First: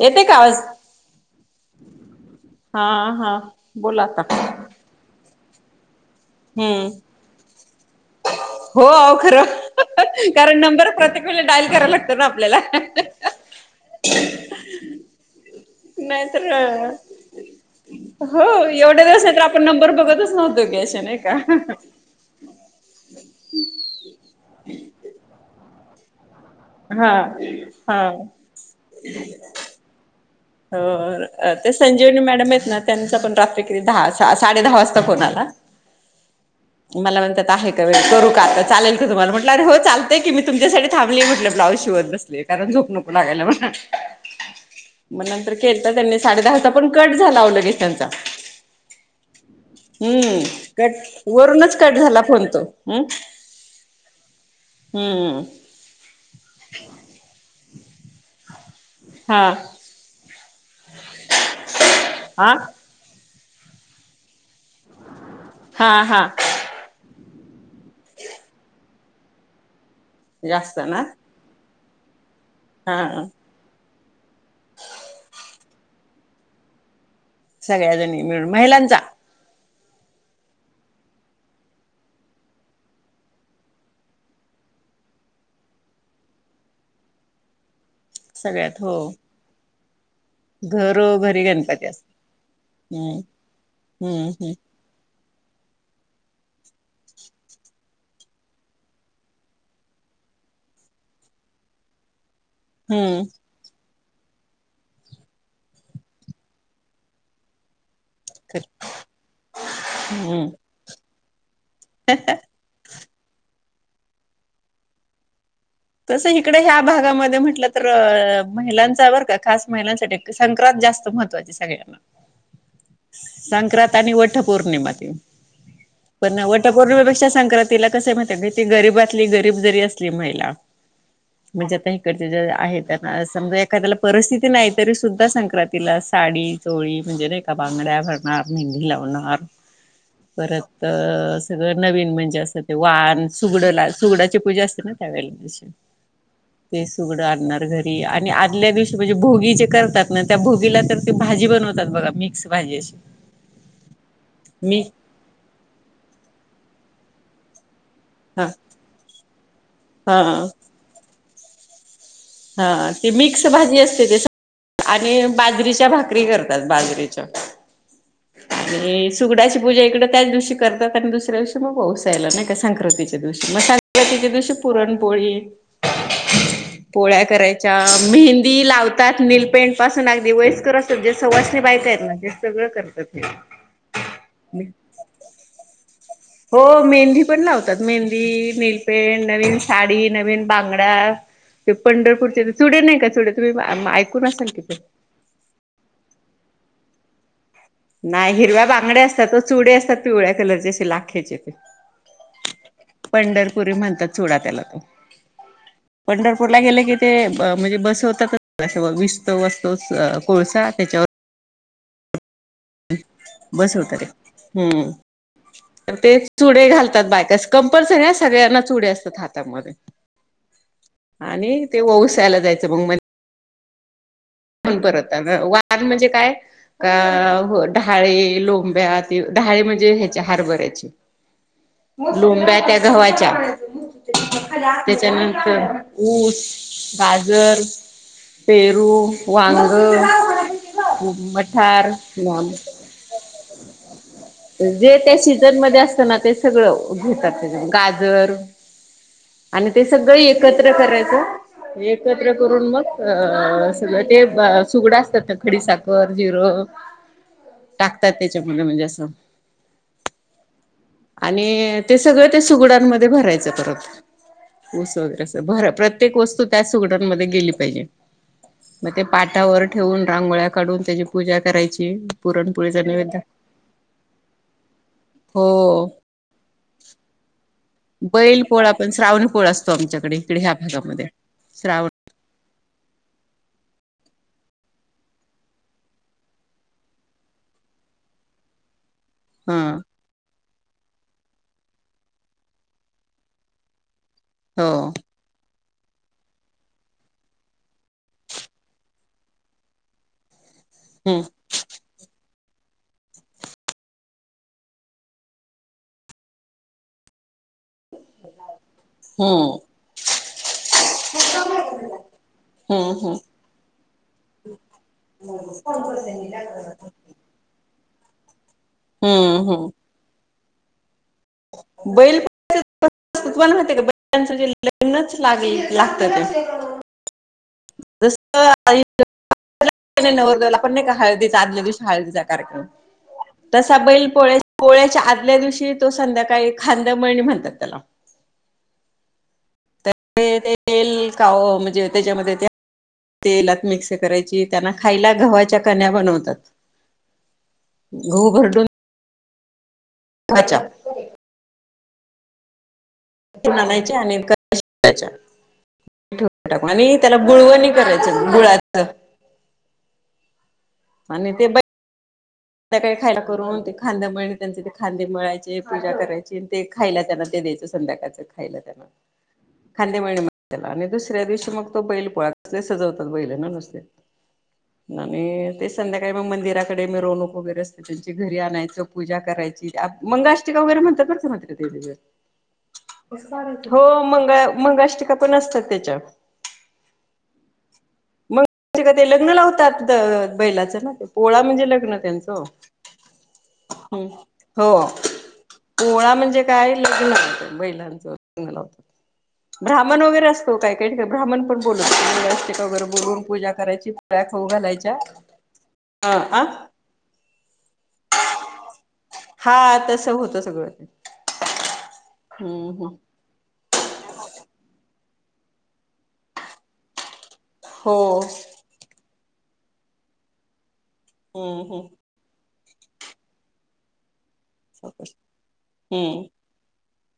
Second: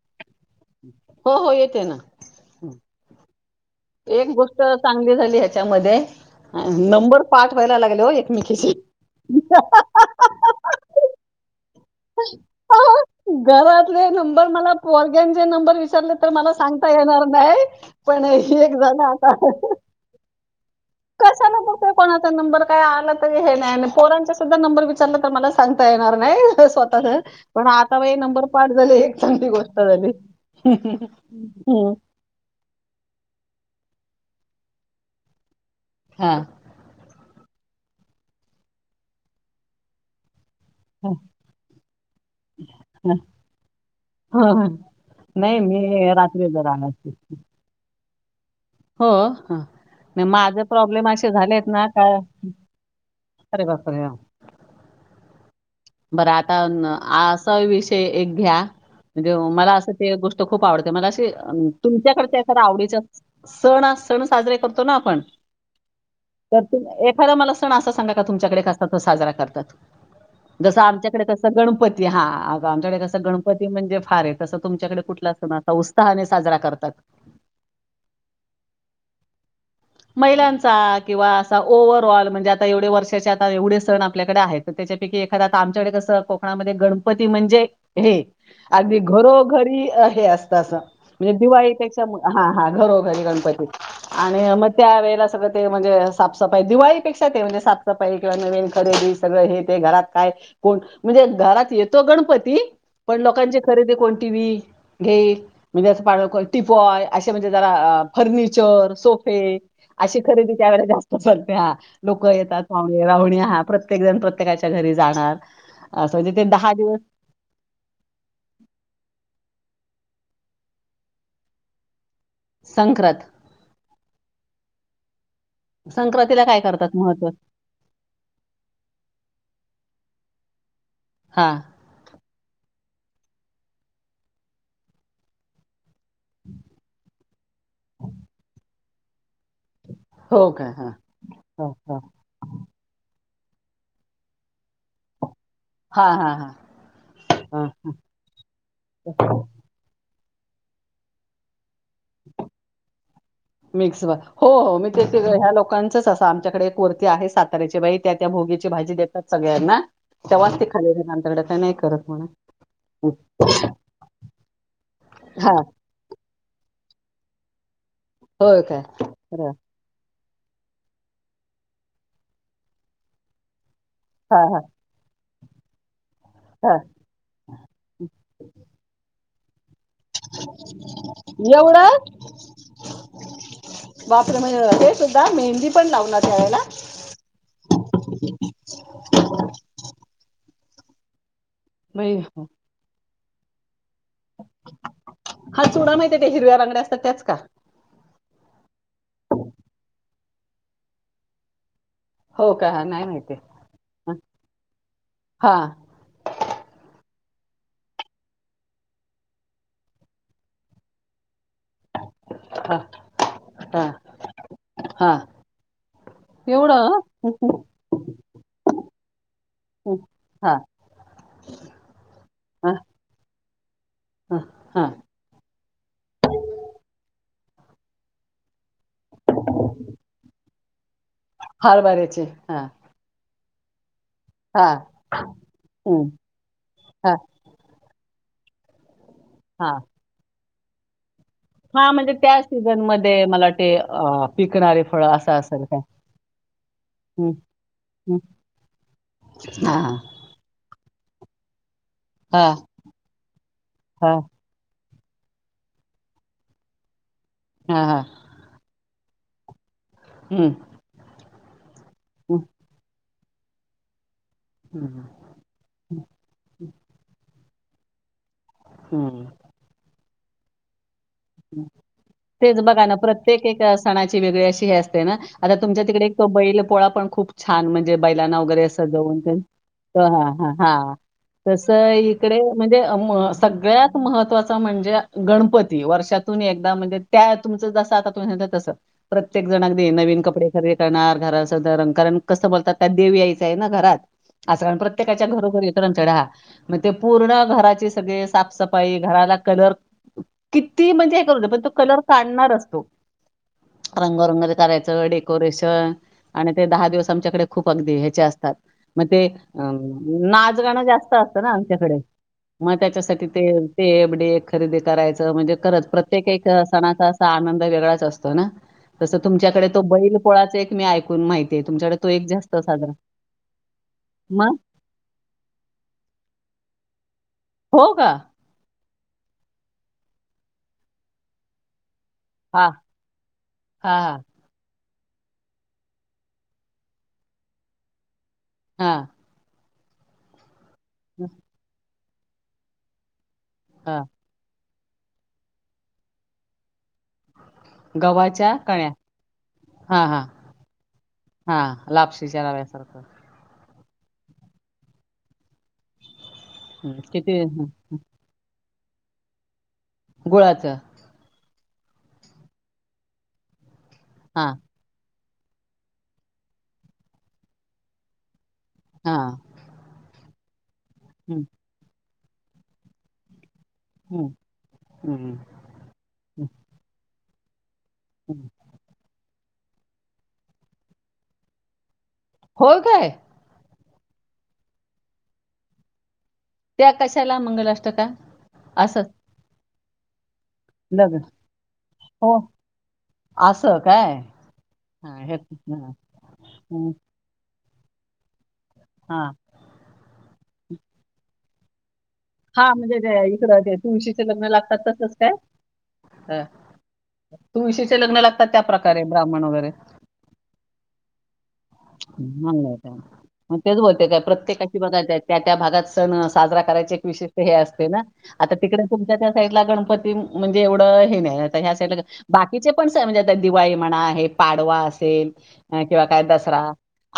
येतय का आवाज? हो हो येते ना हा हा बोला आता एक गोष्ट चांगली झाली ह्याच्यामध्ये हम्म नंबर पाठवा्हायला लागले हो एकमेकीची. हो अहो खरं कारण नंबर प्रत्येक वेला डाईल करायला लागतो ना आपल्याला. घरातले नंबर मला पर्ग्यांचे नंबर विचारले नाहीतर मला सांगता येणार हो नाही एक जण एवढ्या दिवस आता नाही तर आपण नंबर बघतच नव्हतो की असे नाही स का [inaudible] कोणाचा नंबर काय आला तरी हे नाही आणि पोरांचा सुद्धा नंबर विचारला तर मला सांगता येणार नाही. हा स्वतः पण हा आता नंबर पाठ झाले, एक चांगली गोष्ट झाली. हं ते हम्म. संजीवनी मॅडम आहेत ना, त्यांचा पण रात्री क दहा साडे वाजता फोन आला. हा मला म्हणतात आहे का वेळ करू का आता चाल का तुम्हाला अरे हो चालतय की मी तुमच्यासाठी हा, थांबली म्हटलं ब्लाउज शिवत बसली कारण झोप नको लागायला म्हणलं. हो हा मग नंतर नाही केलता मी त्यांनी साडे रात्री दहाचा जरा आला पण असते कट झाला अव लगेच त्यांचा. हो हा नाही हम्म माझे कट प्रॉब्लेम असे झालेत वरूनच ना कट का झाला फोन तो, हम्म अरे बापरे! हां. हम्मम बरं आता असा विषय एक घ्या म्हणजे हा मला असं ते गोष्ट खूप आवडते मला अशी तुमच्याकडच्या हा एख आवडीच सण सण साजरे करतो ना आपण, हा हा तर तुम एखादा मला सण असा सांगा का तुमच्याकडे कसा तो साजरा करतात. जास्त जसं ना आमच्याकडे कसं गणपती हा, अ आमच्याकडे हा. कसं गणपती म्हणजे फार आहे तसं तुमच्याकडे कुठला अस ना उत्साहाने साजरा करतात. सगळ्याजणी मिळून महिलांचा. महिलांचा किंवा असा ओव्हर ऑल म्हणजे आता एवढे वर्षाचे आता एवढे सण आपल्याकड आहेत. तर त्याच्यापैकी एखादा आता आमच्याकडे कसं कोकणामध्ये गणपती म्हणजे हे. सगळ्यात हो अगदी घरोघरी हे अस. [inaudible] म्हणजे घरोघरी गणपती दिवाळीपेक्षा असतात. हा हा हम्म घरोघरी गणपती आणि हम्म म. त्या वेळेला सगळं ते म्हणजे साफसफाई दिवाळीपेक्षा ते म्हणजे साफसफाई किंवा नवीन खरेदी. सगळ हे ते घरात काय कोण म्हणजे घरात येतो गणपती पण हम्म लोकांचे. खरेदी कोणती बी घेल म्हणजे असं [inaudible] टिपवाय असे म्हणजे जरा अ. फर्निचर सोफे अशी हम्म. खरेदी त्यावेेळे जास्त चालत्या लोक येतात. पाहूणे राहुणे हा प्रत्येक जण प्रत्येकाच्या घरी जाणार. असं म्हणजे तसं ते इकडे ह्या दिवस भागामध्ये म्हटल. तर महिलांचा बरं का खास महिलांसाठी संक्रांत जास्त महत्त्वाची सगळ्यांना. संक्रांत. संक्रांत आणि वठ पौर्णिमाते. पण संक्रांतीला काय करतात महत्त्व? वटपौर्णिपेक्षा संक्रांतीला कस माहि. ती गरीबातली गरीब जरी असली महिला. हां. [unintelligible] जे आहेत त्यांना समजा एखाद्याला परिस्थिती नाही तरी सुद्धा संक्रांत. तिला साडी चोळी म्हणजे नाही का बांगड्या भरणार मेहंदी लावणार. हो का? परत हां. हां, सगळं हां. नवीन. म्हणजे असं ते वान सुगड ला सुगडाची पूजा असते ना त्यावेळेल. हा हा हम्म. ते सुगडं आणणार घरी आणि आदल्या दिवशी म्हणजे भोगी जे करतात. न त्या भोगीला तर ते भाजी बनवतात बघा. मिक्स भाजी अशी मिक्स भा हो हो मी ते. तिज ह्या लोकांचच असं आमच्याकडे एक वर्ती आहे साताऱ्याची बाई. त्या त्या हा भोगीचे भाजी देतात सगळ्यांना हा तेव्हाच ते खाली [inaudible] काही नाही करत. म्हणा. हा ते मिक्स भाजी असते ते आणि हां. बाजरीच्या भाकरी करतात बाजरी. होय काय? [unintelligible] बरं. सुगडाची पूजा इकडं. त्याचं दिवशी करतात आणि दुसऱ्यादिवशी मग वोवसायला नायका संक्रातीच्या दिवशी म सं. बाकीच्या हां, दिवशी पुरणपोळी. हम. पोळ्या करायच्या मेहंदी लावतात नीलपेंट. पासून अगदी वयस्कर असतात जे सवासनी एवढं? बायका आहेत ना ते सगळं करतात. हे बापरे म्हणजे हे सुद्धा मेहंदी पण लावलात. हो मेहंदी. पण लावतात मेहंदी नीलपेंट नवीन साडी नवीन बांगड्या. ते बाई पंढरपूरचे चुडे नाही का चुडे तुम्ही म ऐकून असाल कि ते. हा चुडा माहित आहे त्या हिरव्या बांगड्या असतात त्याच का. नाही हिरव्या बांगड्या असतात व चुडे असतात पिवळ्या कलरचे असे लाखेचेते. हो का हा नाही माहिती पंढरपुरी म्हणतात चुडा त्याला तो. हा पंढरपूरला गेले की ते म्हणजे बसवतातच असं व विस्तव असतो कोळसा त्याच्यावर. हा बस हा होत ते हा हम्म ते चुडे एवढं घालतात हं, बायकास हं, कम. पण सगळ्या सगळ्यांना चुडे असतात हातामध्ये. ऊ हा. आणि ते वोवसायला जायचं हा, बग म. हा वान म्हणजे काय अ ह डहाळे, लोंब्या ते ढाळे म्हणजे ह्याच्या हारभऱ्याचे हरभऱ्याचे लोंब्या हा त्या घवाच्या हा त्याच्यानंतर हं, ऊस, हा गाजर पेरू, वांग हा व म हा थार म्हणजे त्या मॉन सीझन मध्ये मला वाटते अं, पिकणारे जे फळ त्या असं सीजन असेल काय मध्ये असत ना तेच सगळ घेतात हं, त्याच्यामध्ये हं. गाजर आणि हा ते सगळ एक कत्र करायच एकत्र हा करून मग अ सगळ हा सुगड असतात त्या खडीसाखर, जिरं हा हा टाकतात त्याचेमुळं म्हणजे असं हम्म आणि ते सगळं त्या सुगडांमध्ये भरायचं परत ऊस हं, वगरे सग भर प्रत्येक वस्तू त्या सुगडांमध्ये गेली पाहिजे म ते हं. पाटावर ठेवून रांगोळ्या काढून त्याची पूजा करायची तेच पुरणपोळीचा बघा ना नैवेद्य प्रत्येक एका सणाची वेगळी अशी हे असते ना आता तुमच्या हो तिकडे तो बैल पोळा पण खूप छान म्हणजे बैलांना बैल वगैरे पोळा पण सजवून श्रावणी ठेऊन पोळा असतो ह आमच्याकडे इकडे हा ह्या हा भागामध्ये तस श्रावण इ इकडे म्हणजे म सगळ्यात महत्वाचा म्हणजे गणपती वर्षा तुन एकदा म्हणजे त्या तुमच जस आता तुम्ही सांगितलं तस प्रत्येक हा जण अगदी नवीन कपडे खरे करणार घराचं द रंकारण कस बोलतात त्या देव यायचाय ना घरात हो असण प्रत्ये त्यच्या घरोघरी येतो ना आमच्याकड हा म ते पूर्ण घराची सगळी सापसाफाई घराला कलर किती म्हणजे हम्म हे करूदे पण तो कलर काढणारच तो रंगरंगोळी करायचं डेकोरेशन आणि ते दहा दिवस आमच्याकडे खूप अगदी ह्यचे असतात म ते हम्म अ नाचगाणं जास्त असतं ना आमच्याकडे मग हम्म हम्म त्याच्यासाठी ते, ते एबडे खरेदी करायचं म्हणजे खरंच प्रत्येक एक सणाचा असा आनंद वेगळाच असतो ना तसं हम्म तुमच्याकडे तो हम्म बैल पोळाचं एक मी एक ते तुमच्याकडे तो बैल एक जास्त तुम्हाला माहिती का? बैलांचा जे मग लग्नंच लागले लागतं ते हो का? लग्नाच्या आधी आपण नाही का नवरदेवाला हळदीचा आदल्या दिवशी हळदीचा कार्यक्रम हां, तसा हां, बैल हां, पोळ्या पोळ्याच्या आदल्या दिवशी तो संध्याकाळी खांदेमळणी म्हणतात त्याला हा तर ते तेल काव म्हणजे त्याच्यामध्ये ते तेलात मिक्स हां. करायची त्यांना खायला गव्हाच्या कण्या बनवतात गहू गव्हाच्या भरडून कण्या हा, हा गव्हाच्या हा लापशीच्या रव्याचं [unintelligible] [unintelligible] टाकून आणि हं, त्याला किती हं. गुळवणी करायचं गुळाचं गुळाचं आणि ते बैलाला त्या संध्याकाळी खायला करून ते खांदंमळणी हां, त्यांचे ते खांदे मळायचे पूजा करायची आणि ते खायला त्यांना ते द्यायचं संध्याकाळचं खायला त्यांना हा खांदेमळणी म्हणतात त्याला आणि दुसऱ्या दिवशी मग तो बैल पोळा जे सजवतात बैलांना नुसते हं. आणि हम्म. ते संध्याकाळी मग मंदिराकडे मिरवणूक वगैरे असते त्यांची घरी हम्म. आणायचं, पूजा करायची, मंगलाष्टिका वगैरे म्हणतात बरं का मात्र ते त्याच्या. होय काय? हो, मंगळा मंगलाष्टिका पण असतात त्याच्या. त्या कशाला मंगलाष्टका मंगलाष्टिका असं ते लग्न लावतात. बैलाचं ना ते लग्न पोळा म्हणजे लग्न हो त्यांचं. असं ह्, काय हो. हा हे हा पोळा म्हणजे काय हम्म. लग्न बैलांचं. लग्न लावतात. हा. ब्राह्मण वगैरे असतो. काही काही ठिकाणी ब्राह्मण पण बोलवतात. हा, म्हणजे इकडं तुळशीचे जे लग्न लागतात घालायच्या तसंच काय? अ हा. आ तुळशीचे लग्न लागतात त्या प्रकारे, ब्राह्मण हा वगैरे. तसं होतं सगळं ते. हम्म हम्म [unintelligible] मग तेच बोलते काय, प्रत्येकाची बघा त्या-त्या भागात सणं साजरा करायची एक विशिष्ट हे असते हो ना. आता तिकडे तुमच्या त्या साईडला, गणपती म्हणजे एवढं हे नाही. आता हम्म ह्या हम्म साईडला बाकीचे पण सण म्हणजे आता दिवाळी म्हणा, हे पाडवा असेल किंवा काय दस रा.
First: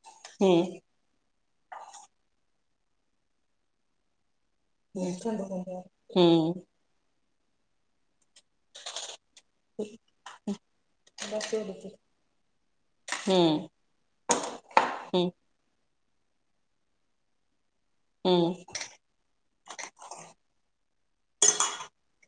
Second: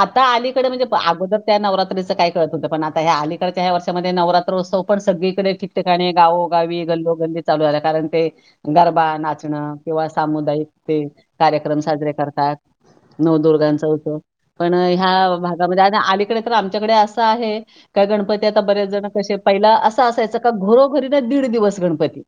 आता अलीकडे हम्म म्हणजे अगोदर त्या नवरात्रीचं काय कळत नव्हतं पण आता ह अलीकडच्या ह्या वर्षामध्ये नवरा त्र उत्सव पण हम्म सगळीकडे ठिकठिकाणी गावो हम्म गावी गल्लोगल्ली चालू झालं. कारण ते गरबा, नाच चणं किंवा सामुदायिक, ते हम्म कार्यक्रम साजरे करतात. हम्म नवदुर्गांचा उत्सव पण, हम्म ह्या भागामध्ये आता अलीकडे तर आमच्याकडे असं आहे काय गणपती हम्म आता बरेचजण कसे पहिला असं असायचं का घरोघरी ना दीड दिवस गणपती.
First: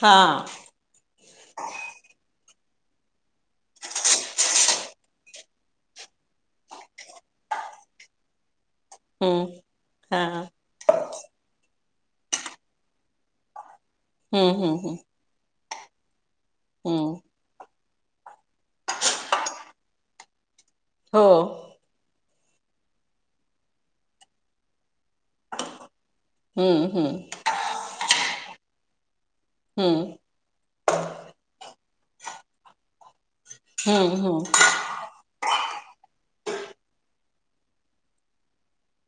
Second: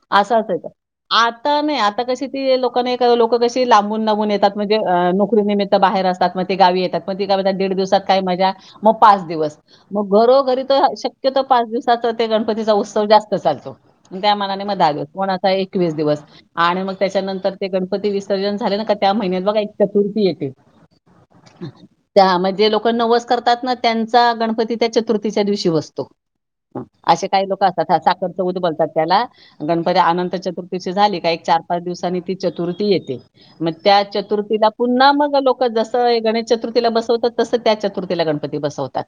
हा असं असायचं. आता नाही, आता कशी ती लोकं नाही का लोक कशी लांबून लांबून येतात म्हणजे नोकरीनिमित्त बाहेर असतात. मग ते गावी येतात, पण ते काय म्हणतात दीड दिवसात काय मजा? मग पाच हम्म दिवस. मग हा घरोघरी तसं शक्यतो पाच दिवसाचा ते गणपतीचा उत्सव जास्त चालतो. त्या हम्म मनाने हम्म मग हम्म [unintelligible] कोणाचा एकवीस दिवस आणि मग हम्म त्याच्यानंतर ते गण पती विसर्जन झाले ना का त्या महिन्यात बघा एक चतुर्थी येते, हो त्या मग जे लोक नवस करतात ना त्यांचा गणपती त्या चतुर्थीच्या दिवशी बसतो, हम्म हम्म असे काही लोक असतात ह साखरच उद बोलतात त्याला, गणपती हम्म अनंत चतुर्थीची झाली का एक चार पाच दिवसांनी ती चतुर्थी येते. मग त्या हम्म हम्म चतुर्थीला पुन्हा मग लोक जसं गणेश चतुर्थीला बसवतात तसं त्या चतुर्थीला गणपती बसवतात.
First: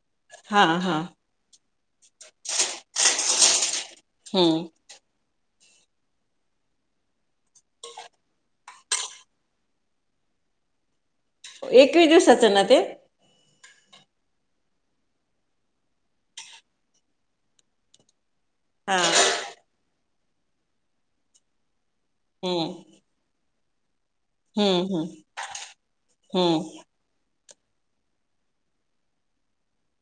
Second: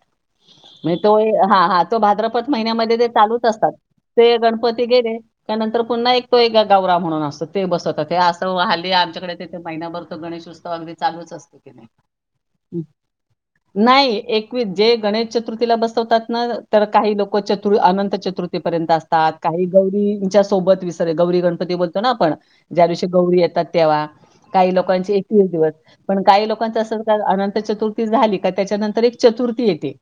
हा म्हणे हा तो हा हा तो भाद्रपद महिन्यामध्ये ते चालूच असतात. ते हम्म गणपती गेले त्यानंतर पुन्हा एक तो एक गौराव म्हणून असतो ते बसतात हे असं हल्ली आमच्याकडे तथे महिनाभर ते गणेश उत्सव चालूच असते. एकवीस दिवसाचं ना ते? [inaudible] नाही एकवीस जे गणेश चतुर्थीला बसवतात ना तर काही लोक चतुर् अनंत चतुर र्थी पर्यंत हा असतात काही गौरींच्या सोबत विसर गौरी गणपती बोलतो ना आपण हम्म ज्या दिवशी गौरी येतात तेव्हा काही हम्म हम्म लोकांचे एकवीस दिवस पण काही लोक हम्म च अनंत चतुर्थी झाली का त्याच्यानंतर एक चतुर्थी येते,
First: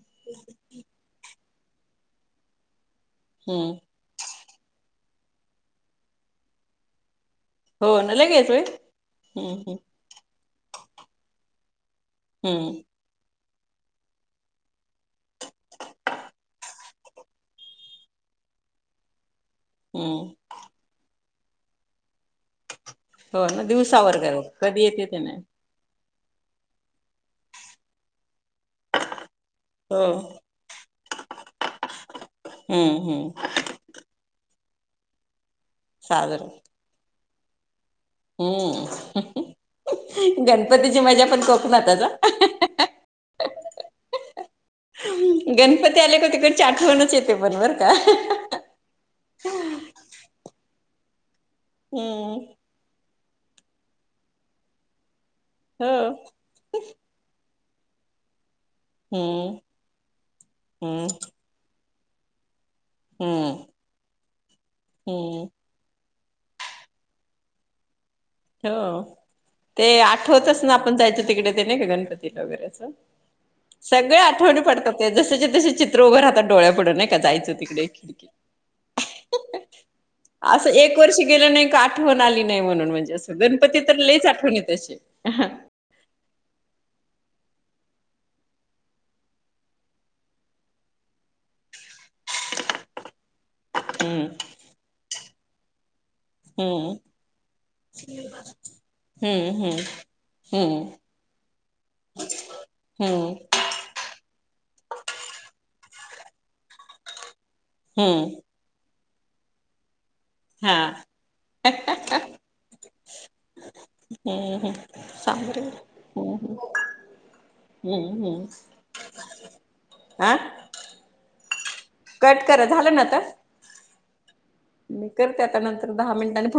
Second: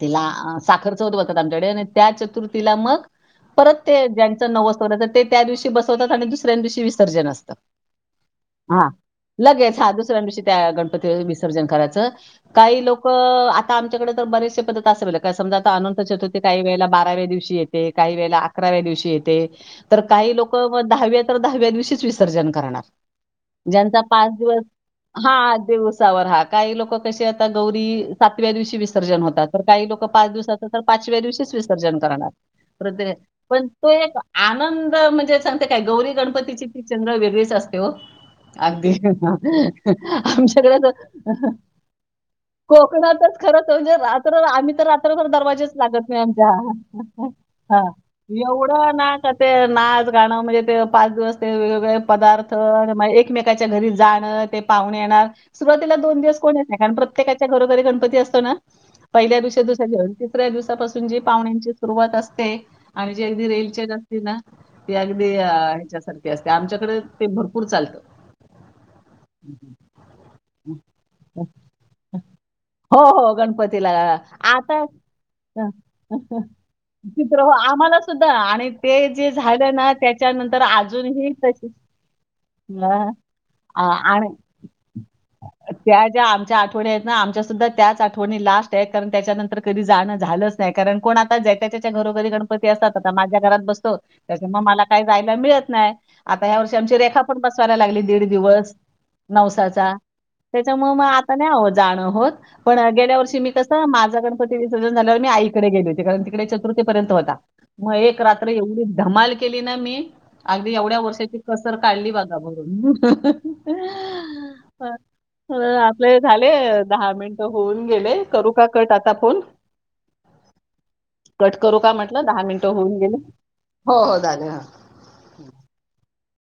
तिला साखर चौथ बोलतात आमच्याकडे त्या चतुर्थीला मग हम्म परत ते ज्यांचं नवस ते त्या दिवशी बसवतात आणि दुसऱ्या दिवशी विसर्जन असतं हो ना लगेच वय हा हू लगेच हू हा दुसऱ्या दिवशी त्या गणपती विसर्जन करायचं हम्म काही लोक आता आमच्याकड तर बरचसे पद्धत असे बघा काय समजा आता अनंत चतुर्थी काही वेळेला बाराव्या दिवशी येते काही वेळेला अकराव्या दिवशी येते तर हम्म काही लोक म दहाव्या तर दहाव्या दिवशीच विसर्जन करणार हो ना दिवसा ज्यांचा वर पाच कर दिवस कधी येते ते नाही हा दिवसावर हा काही लोक कसे आता गौरी सातव्या दिवशी विसर्जन होतात तर काही हो लोक पाच दिवसाच तर पाचव्या दिवशीच विसर्जन करणार हम्म हम्म पण ते एक आनंद म्हणजे सांगते काय गौरी साजरं गणपतीची ती चंगळ वेगळीच असते ओ अगदी हम्म आमच्याकड तर गणपतीची मजा पण कोकणातच हा कोकणातच खरच म्हणजे तर आम्ही तर रात्रभर दरवाजेच गणपती लागत आले नाही का आमच्या तिकडची आठवणच येते पण बरं हा का एवढं ना ते नाच गाणं म्हणजे ते पाच दिवस ते वेगवेगळे हम्म पदार्थ म एकमेकाच्या घरी जाणं ते पाहूने येणार हो सुरुवातीला दोन दिवस कोण येत नाही कारण प्रत्येकाच्या घरोघरी गणपती असतो ना पहिल्या हम्म दिवशी दुसरा दिवस तिसऱ्या दिवसापासून हम्म जी पाहुण्यांची सुरुवात असते आणि जी अगदी हम्म रेलच्या सती ना ती अगदी हम्म ह्याच्यासारखी ते असते आमच्याकड ते भरपूर चालतं हो ते आठवतच ना आपण जायचं तिकडे ते नाही का गणपतीला वगैरेचं हो, हो. गणपतीला. सगळे आठवणी आता पडतात ते जसे च्या तसे चित्र उभं राहतात डोळ्या पुढ नाही का चित्र हो, जायचं तिकडे आम्हाला सुद्धा आणि ते जे झालं ना त्याच्यानंतर असं एक वर्ष अजूनही गेलं नाही तशीच का आठवण आली नाही म्हणून अ, म्हणजे अस गणपती आ तर लई आणि आठवण येत्या अशी त्या ज्या आमच्या आठवणी आहेत ना आमच्या सुद्धा त्याच आठवणी लास्ट आहेत कारण त्याच्यानंतर कधी जाणं झालंच नाही कारण कोण आता जय त्या त्याच्या घरोघरी गणपती असतात आता माझ्या घरात बसतो हम्म त्याच्यामुळ मला काय जायला मिळत नाही आता या वर्षी हम्म आमची रेखा पण बसवायला लागली दीड दिवस हम्म नवसाचा हम्म त्याच्यामुळ म आता नाही अवो जाणं होत पण हम्म गेल्या हम्म वर्षी मी कसं माझा गणपती विसर्जन झाल्यावर मी आईकडे गेली होती कारण तिकडे चतुर्थीपर्यंत होता म एक रात्र हम्म एवढी धमाल केली ना मी अगदी हा एवढ्या वर्षाची कसर काढली बघा म भरून हू ह आपले झाले दहा मिनट होऊन हम्म गेले करू का कट आता फोन आ कट करू का म्हटलं दहा करा मिनटं झालं होऊन ना गेले आता हो हो झाले हा मी करते आता नंतर दहा मिनटांनी फोन